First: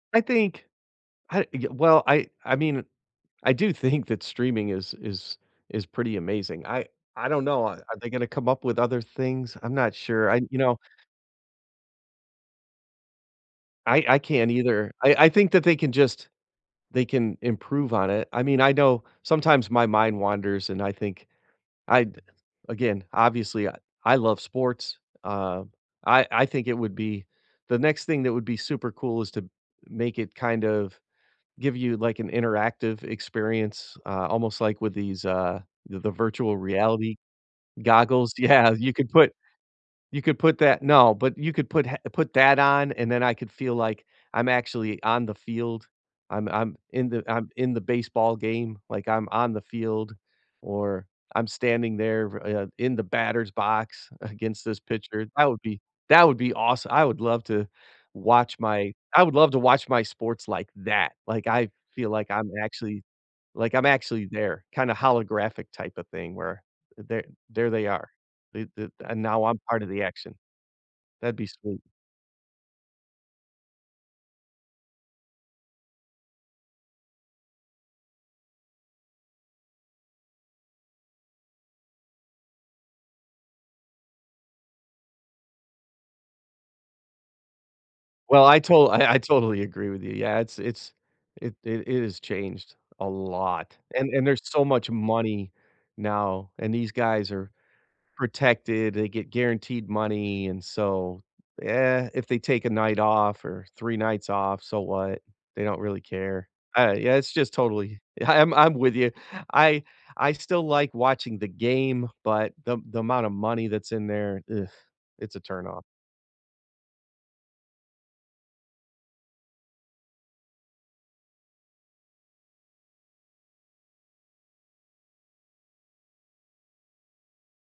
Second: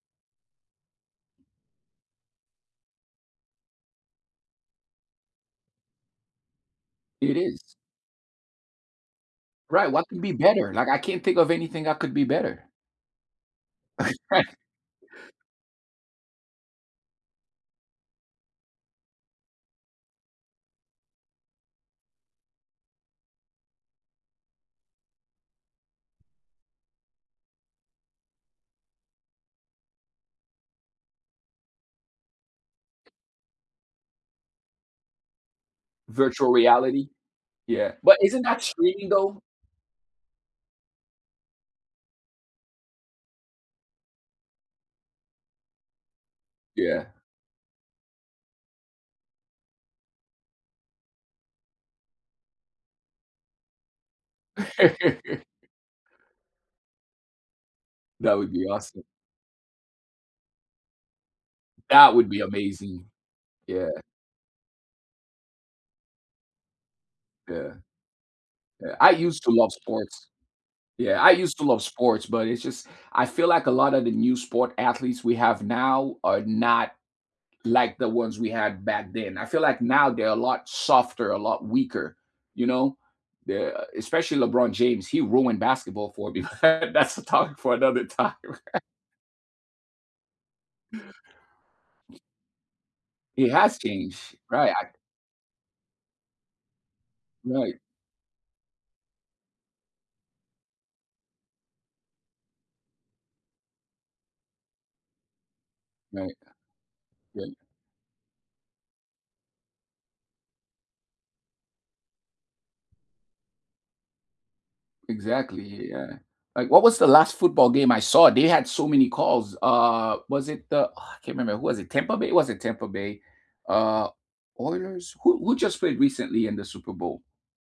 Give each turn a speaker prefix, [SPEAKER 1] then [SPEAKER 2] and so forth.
[SPEAKER 1] I think I y well, I I mean, I do think that streaming is is is pretty amazing, I I
[SPEAKER 2] It
[SPEAKER 1] don't know, a
[SPEAKER 2] is.
[SPEAKER 1] are they gonna come up with other things? I'm
[SPEAKER 2] Right,
[SPEAKER 1] not
[SPEAKER 2] what could
[SPEAKER 1] sure,
[SPEAKER 2] be
[SPEAKER 1] I you
[SPEAKER 2] better?
[SPEAKER 1] know
[SPEAKER 2] Like, I can't think of anything that could be better.
[SPEAKER 1] I I can't either, I I think that they can just they can improve on it. I mean, I know sometimes my mind wanders, and I think I'd again, obviously, I love sports, uh, I I think it would be the next thing that would be super cool is to make it kind of give you, like, an interactive experience, uh, almost like with these, uh, th the
[SPEAKER 2] Virtual
[SPEAKER 1] virtual
[SPEAKER 2] reality?
[SPEAKER 1] reality
[SPEAKER 2] Yeah, but
[SPEAKER 1] goggles
[SPEAKER 2] isn't that
[SPEAKER 1] Yeah you
[SPEAKER 2] streaming,
[SPEAKER 1] could put
[SPEAKER 2] though?
[SPEAKER 1] you could put that No, but you could put ha put that on, and then I could feel like I'm actually on the field. I'm I'm
[SPEAKER 2] Yeah.
[SPEAKER 1] in the I'm in the baseball game, like, I'm on the field, or I'm standing there, uh, in the batter's box against this pitcher that would be that would be aweso I would love to
[SPEAKER 2] That would
[SPEAKER 1] watch
[SPEAKER 2] be
[SPEAKER 1] my
[SPEAKER 2] awesome.
[SPEAKER 1] I would love to watch my sports like that, like, I feel
[SPEAKER 2] That would
[SPEAKER 1] like
[SPEAKER 2] be
[SPEAKER 1] I'm actually
[SPEAKER 2] amazing.
[SPEAKER 1] like, I'm
[SPEAKER 2] Yeah.
[SPEAKER 1] actually there, kinda holographic type of thing where there there
[SPEAKER 2] Yeah.
[SPEAKER 1] they are. Th th
[SPEAKER 2] Yeah, I
[SPEAKER 1] And
[SPEAKER 2] used
[SPEAKER 1] now
[SPEAKER 2] to
[SPEAKER 1] I'm
[SPEAKER 2] love
[SPEAKER 1] part of the
[SPEAKER 2] sports.
[SPEAKER 1] action.
[SPEAKER 2] Yeah, I
[SPEAKER 1] That'd be
[SPEAKER 2] used to love
[SPEAKER 1] sweet.
[SPEAKER 2] sports, but it's just I feel like a lot of the new sport athletes we have now are not like the ones we had back then, I feel like now they're a lot softer, a lot weaker, you know? Yeah, especially LeBron James, he ruined basketball for me. That's a topic for another time.
[SPEAKER 1] Well, I to I I totally agree with you. Yeah, it's it's it it it has changed a
[SPEAKER 2] He
[SPEAKER 1] lot,
[SPEAKER 2] has
[SPEAKER 1] and and
[SPEAKER 2] changed.
[SPEAKER 1] there's so
[SPEAKER 2] Right I
[SPEAKER 1] much money now, and these guys are
[SPEAKER 2] Right.
[SPEAKER 1] protected, they get guaranteed money and so, yeah, if they take a night off or 3 nights off, so what? They don't really
[SPEAKER 2] Right.
[SPEAKER 1] care. I Yeah, it's
[SPEAKER 2] Right.
[SPEAKER 1] just totally ye I'm I'm with you, I I still like watching the game, but the the amount of money that's in there, ugh, it's a
[SPEAKER 2] Exactly,
[SPEAKER 1] turnoff.
[SPEAKER 2] y y yeah, like, what was the last football game I saw? They had so many calls uh, was it the, ah, I can't remember. Who was it? Tampa Bay? It wasn't Tampa Bay. Uh, Oilers? Who who just played recently in the Super Bowl?